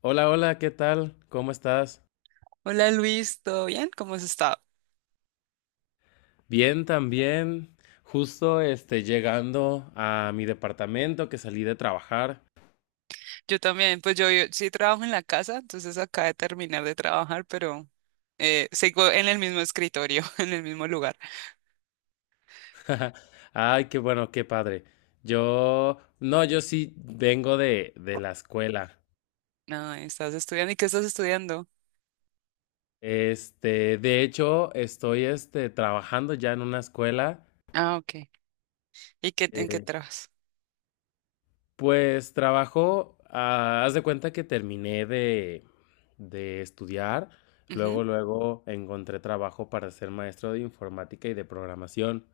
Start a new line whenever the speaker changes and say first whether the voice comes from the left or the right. left: Hola, hola, ¿qué tal? ¿Cómo estás?
right: Hola Luis, ¿todo bien? ¿Cómo has estado?
left: Bien, también. Justo llegando a mi departamento que salí de trabajar.
right: Yo también, pues yo sí trabajo en la casa, entonces acabé de terminar de trabajar, pero sigo en el mismo escritorio, en el mismo lugar.
left: Ay, qué bueno, qué padre. Yo, no, yo sí vengo de la escuela.
right: No, estás estudiando. ¿Y qué estás estudiando?
left: De hecho, estoy trabajando ya en una escuela.
right: Ah, ok. ¿Y qué, en qué
left: eh,
right: trabajas?
left: Pues trabajo, haz de cuenta que terminé de estudiar,
right: Ujú.
left: luego, luego encontré trabajo para ser maestro de informática y de programación.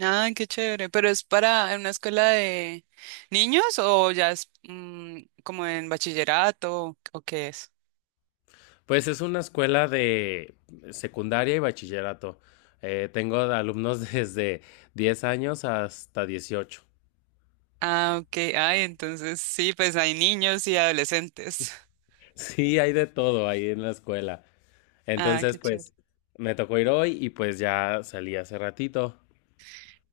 right: Ay, qué chévere. ¿Pero es para en una escuela de niños o ya es como en bachillerato o qué es?
left: Pues es una escuela de secundaria y bachillerato. Tengo alumnos desde 10 años hasta 18.
right: Ah, ok. Ay, entonces sí, pues hay niños y adolescentes.
left: Sí, hay de todo ahí en la escuela.
right: Ah,
left: Entonces,
right: qué chévere.
left: pues me tocó ir hoy y pues ya salí hace ratito.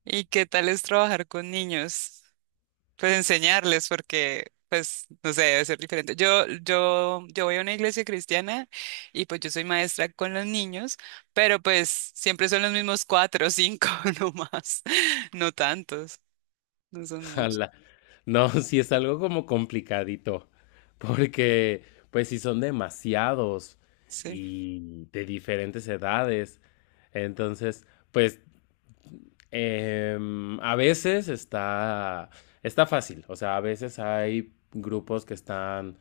right: ¿Y qué tal es trabajar con niños? Pues enseñarles, porque, pues, no sé, debe ser diferente. Yo voy a una iglesia cristiana y pues yo soy maestra con los niños, pero pues siempre son los mismos cuatro o cinco, no más, no tantos, no son muchos.
left: Ala. No, sí es algo como complicadito, porque pues si son demasiados
right: Sí.
left: y de diferentes edades, entonces pues a veces está fácil, o sea, a veces hay grupos que están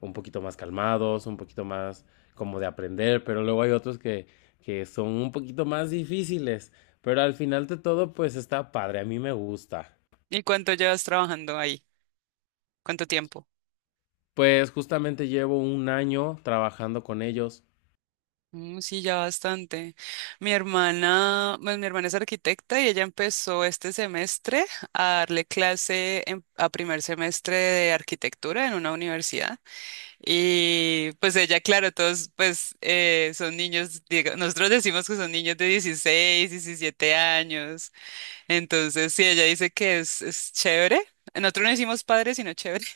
left: un poquito más calmados, un poquito más como de aprender, pero luego hay otros que son un poquito más difíciles, pero al final de todo pues está padre, a mí me gusta.
right: ¿Y cuánto llevas trabajando ahí? ¿Cuánto tiempo?
left: Pues justamente llevo un año trabajando con ellos.
right: Mm, sí, ya bastante. Mi hermana, pues mi hermana es arquitecta y ella empezó este semestre a darle clase en- a primer semestre de arquitectura en una universidad. Y pues ella, claro, todos pues son niños, diga- nosotros decimos que son niños de 16, 17 años. Entonces, sí, ella dice que es chévere. Nosotros no decimos padre, sino chévere,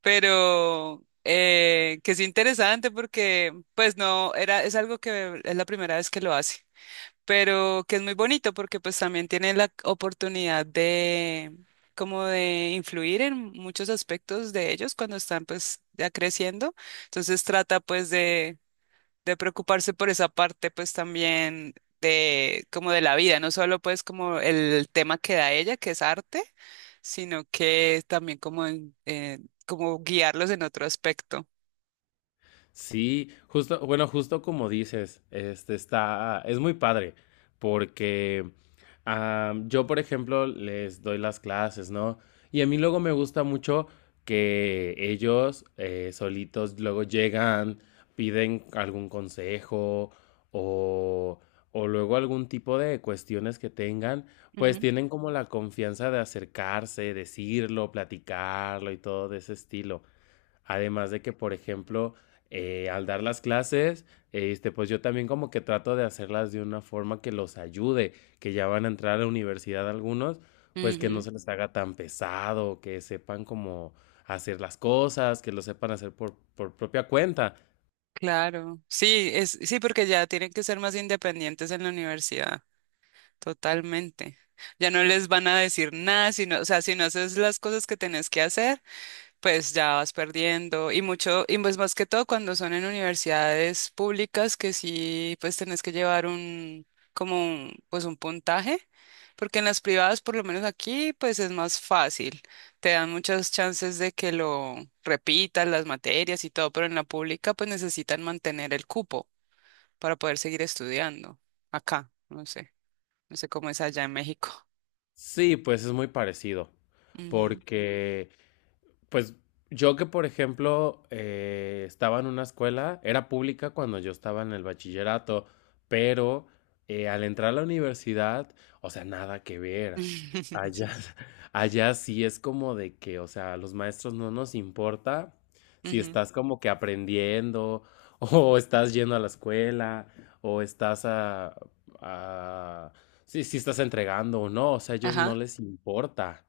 right: pero que es interesante porque pues no, era, es algo que es la primera vez que lo hace, pero que es muy bonito porque pues también tiene la oportunidad de como de influir en muchos aspectos de ellos cuando están pues ya creciendo, entonces trata pues de preocuparse por esa parte, pues también de como de la vida, no solo pues como el tema que da ella, que es arte, sino que también como en- como guiarlos en otro aspecto.
left: Sí, justo, bueno, justo como dices, está, es muy padre, porque yo, por ejemplo, les doy las clases, ¿no? Y a mí luego me gusta mucho que ellos solitos luego llegan, piden algún consejo o, o luego algún tipo de cuestiones que tengan, pues
right: Ujú.
left: tienen como la confianza de acercarse, decirlo, platicarlo y todo de ese estilo. Además de que, por ejemplo, al dar las clases, pues yo también como que trato de hacerlas de una forma que los ayude, que ya van a entrar a la universidad algunos, pues que no
right: Ujú,
left: se les haga tan pesado, que sepan cómo hacer las cosas, que lo sepan hacer por propia cuenta.
right: claro. Sí, es, sí, porque ya tienen que ser más independientes en la universidad, totalmente. Ya no les van a decir nada, sino, o sea, si no haces las cosas que tenés que hacer, pues ya vas perdiendo y mucho, y pues más que todo cuando son en universidades públicas que sí, pues tenés que llevar un, como un, pues un puntaje, porque en las privadas, por lo menos aquí, pues es más fácil, te dan muchas chances de que lo repitas las materias y todo, pero en la pública pues necesitan mantener el cupo para poder seguir estudiando acá, no sé, no sé cómo es allá en México.
left: Sí, pues es muy parecido,
right: Ujú.
left: porque pues yo que, por ejemplo, estaba en una escuela, era pública cuando yo estaba en el bachillerato, pero al entrar a la universidad, o sea, nada que ver. Allá,
right: Sí.
left: allá sí es como de que, o sea, a los maestros no nos importa si
right: Ujú.
left: estás como que aprendiendo, o estás yendo a la escuela, o a- si estás entregando o no, o sea, a ellos no
right: Ajá.
left: les importa.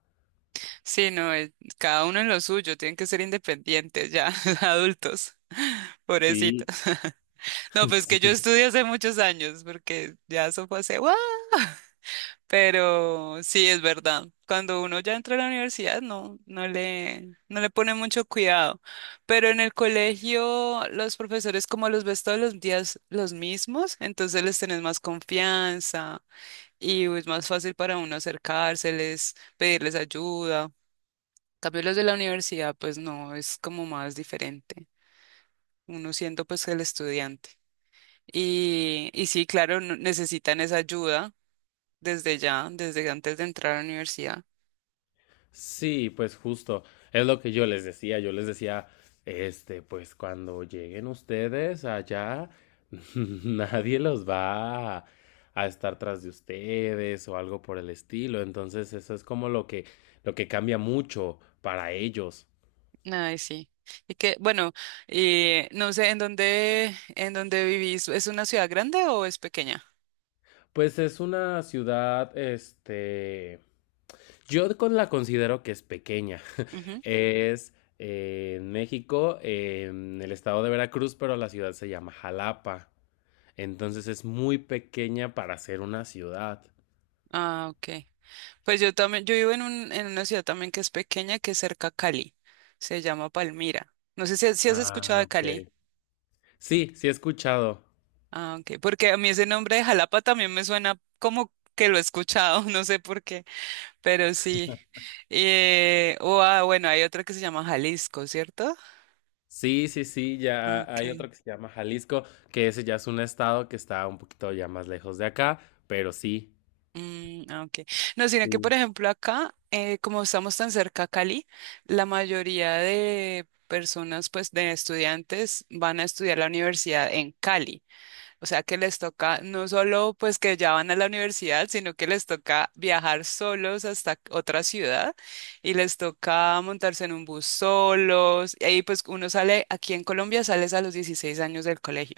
right: Sí, no, cada uno en lo suyo, tienen que ser independientes ya, adultos, pobrecitos.
left: Sí,
right: No, pues que yo
left: sí.
right: estudié hace muchos años, porque ya eso fue hace, ¡guau! Pero sí, es verdad. Cuando uno ya entra a la universidad, no, no le, no le pone mucho cuidado. Pero en el colegio, los profesores como los ves todos los días los mismos, entonces les tenés más confianza y es más fácil para uno acercárseles, pedirles ayuda cambio los de la universidad, pues no, es como más diferente. Uno siendo pues el estudiante. Y sí, claro, n- necesitan esa ayuda desde ya, desde antes de entrar a la universidad.
left: Sí, pues justo, es lo que yo les decía, pues cuando lleguen ustedes allá, nadie los va a estar tras de ustedes o algo por el estilo, entonces eso es como lo que cambia mucho para ellos.
right: Ay, sí. Y que, bueno, no sé, en dónde vivís? ¿Es una ciudad grande o es pequeña?
left: Pues es una ciudad, yo con la considero que es pequeña,
right: Ujú.
left: es en México, en el estado de Veracruz, pero la ciudad se llama Jalapa. Entonces es muy pequeña para ser una ciudad.
right: Ah, ok. Pues yo también, yo vivo en un, en una ciudad también que es pequeña, que es cerca a Cali. Se llama Palmira. No sé si, si has escuchado
left: Ah,
right: de Cali.
left: ok. Sí, sí he escuchado.
right: Ah, ok, porque a mí ese nombre de Jalapa también me suena como que lo he escuchado, no sé por qué, pero sí. O, ah, bueno, hay otra que se llama Jalisco, ¿cierto?
left: Sí, sí, sí,
right: Ah,
left: ya hay
right: okay.
left: otro que se llama Jalisco, que ese ya es un estado que está un poquito ya más lejos de acá, pero sí.
right: Mm, ah, ok. No, sino que, por
left: Sí.
right: ejemplo, acá, como estamos tan cerca a Cali, la mayoría de personas, pues, de estudiantes van a estudiar la universidad en Cali. O sea que les toca no solo pues que ya van a la universidad, sino que les toca viajar solos hasta otra ciudad y les toca montarse en un bus solos. Y ahí pues uno sale, aquí en Colombia sales a los 16 años del colegio.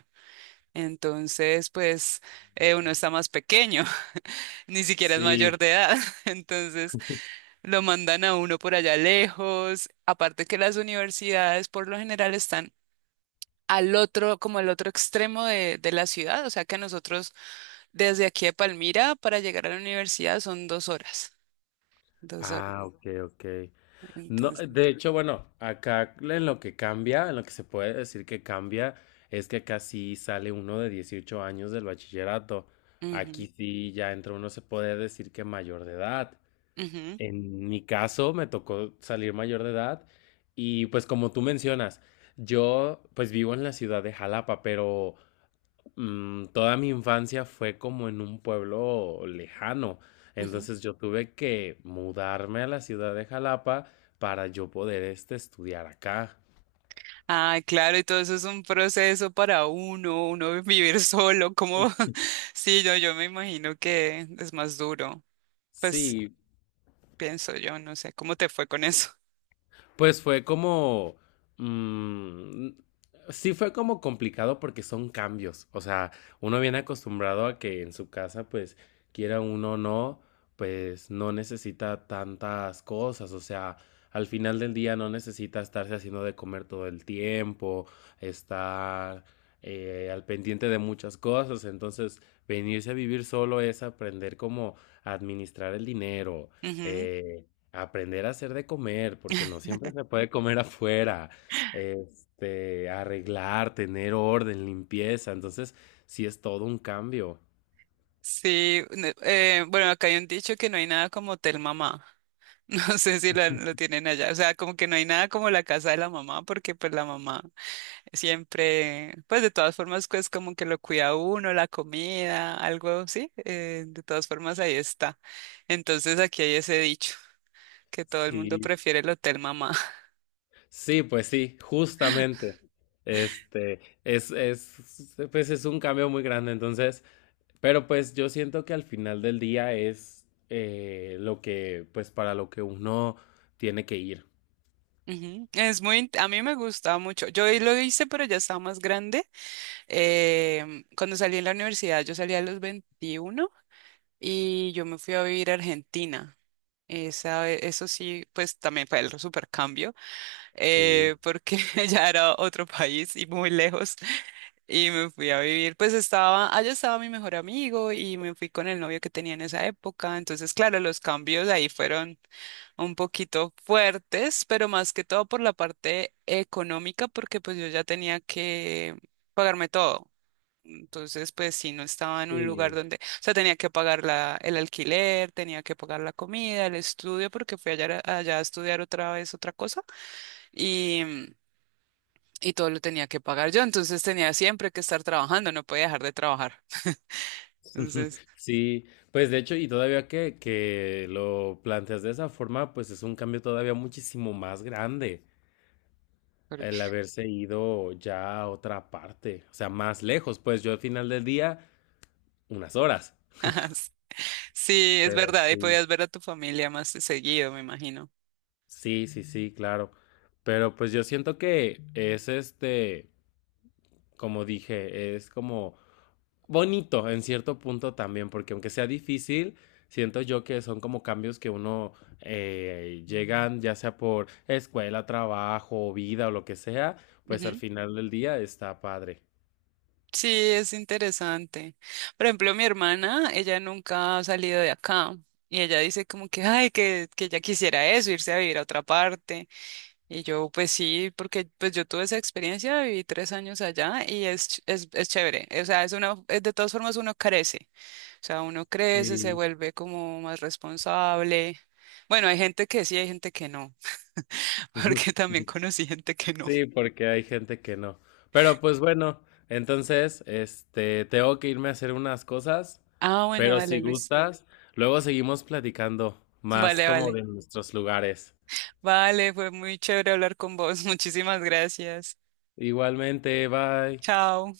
right: Entonces pues uno está más pequeño, ni siquiera es mayor
left: Sí.
right: de edad. Entonces lo mandan a uno por allá lejos. Aparte que las universidades por lo general están... al otro, como al otro extremo de la ciudad, o sea que a nosotros desde aquí de Palmira para llegar a la universidad son 2 horas, 2 horas.
left: Ah, ok, ok. No,
right: Entonces,
left: de hecho, bueno, acá en lo que cambia, en lo que se puede decir que cambia, es que acá sí sale uno de 18 años del bachillerato. Aquí
right: ujú,
left: sí ya entra uno, se puede decir que mayor de edad.
right: ujú,
left: En mi caso me tocó salir mayor de edad y pues como tú mencionas, yo pues vivo en la ciudad de Jalapa, pero toda mi infancia fue como en un pueblo lejano.
right: ujú.
left: Entonces yo tuve que mudarme a la ciudad de Jalapa para yo poder estudiar acá.
right: Ay, claro, y todo eso es un proceso para uno, uno vivir solo, como, sí, yo me imagino que es más duro, pues
left: Sí.
right: pienso yo, no sé, ¿cómo te fue con eso?
left: Pues fue mm, sí fue como complicado porque son cambios. O sea, uno viene acostumbrado a que en su casa, pues, quiera uno o no, pues no necesita tantas cosas. O sea, al final del día no necesita estarse haciendo de comer todo el tiempo, estar al pendiente de muchas cosas. Entonces, venirse a vivir solo es aprender cómo administrar el dinero.
right: Ujú.
left: eh, Aprender a hacer de comer, porque no siempre se puede comer afuera. Arreglar, tener orden, limpieza. Entonces, sí es todo un cambio.
right: Sí, no, bueno, acá hay un dicho que no hay nada como hotel mamá. No sé si lo, lo tienen allá. O sea, como que no hay nada como la casa de la mamá, porque pues la mamá siempre, pues de todas formas, pues como que lo cuida uno, la comida, algo, sí, de todas formas ahí está. Entonces aquí hay ese dicho, que todo el mundo
left: Sí.
right: prefiere el hotel mamá.
left: Sí, pues sí, justamente. Pues es un cambio muy grande. Entonces, pero pues yo siento que al final del día es lo que, pues para lo que uno tiene que ir.
right: Ujú. Es muy, int- a mí me gustaba mucho. Yo ahí lo hice, pero ya estaba más grande. Cuando salí en la universidad, yo salí a los 21 y yo me fui a vivir a Argentina. Esa, eso sí, pues también fue el supercambio,
left: Sí,
right: porque ya era otro país y muy lejos. Y me fui a vivir, pues estaba, allá estaba mi mejor amigo y me fui con el novio que tenía en esa época. Entonces, claro, los cambios ahí fueron un poquito fuertes, pero más que todo por la parte económica, porque pues yo ya tenía que pagarme todo. Entonces, pues sí, no estaba en un lugar
left: sí.
right: donde, o sea, tenía que pagar la, el alquiler, tenía que pagar la comida, el estudio, porque fui allá, allá a estudiar otra vez otra cosa y, y todo lo tenía que pagar yo, entonces tenía siempre que estar trabajando, no podía dejar de trabajar. Entonces,
left: Sí, pues de hecho, y todavía que lo planteas de esa forma, pues es un cambio todavía muchísimo más grande
right: por-
left: el haberse ido ya a otra parte, o sea, más lejos, pues yo al final del día, unas horas.
right: sí, sí, es
left: Pero
right: verdad, y
left: sí.
right: podías ver a tu familia más seguido, me imagino.
left: Sí, sí, sí, claro. Pero pues yo siento que es como dije, es como bonito en cierto punto también, porque aunque sea difícil, siento yo que son como cambios que uno llegan ya sea por escuela, trabajo, vida o lo que sea, pues al
right: Ujú.
left: final del día está padre.
right: Sí, es interesante. Por ejemplo, mi hermana, ella nunca ha salido de acá y ella dice como que, ay, que ella quisiera eso, irse a vivir a otra parte. Y yo, pues sí, porque pues yo tuve esa experiencia, viví 3 años allá y es, ch- es chévere. O sea, es una, es- de todas formas uno crece. O sea, uno crece, se
left: Sí.
right: vuelve como más responsable. Bueno, hay gente que sí, hay gente que no, porque también conocí gente que no.
left: Sí, porque hay gente que no. Pero pues bueno, entonces, tengo que irme a hacer unas cosas,
right: Ah, bueno,
left: pero si
right: dale, Luis.
left: gustas, luego seguimos platicando más
right: Vale,
left: como
right: vale.
left: de nuestros lugares.
right: Vale, fue muy chévere hablar con vos. Muchísimas gracias.
left: Igualmente, bye.
right: Chao.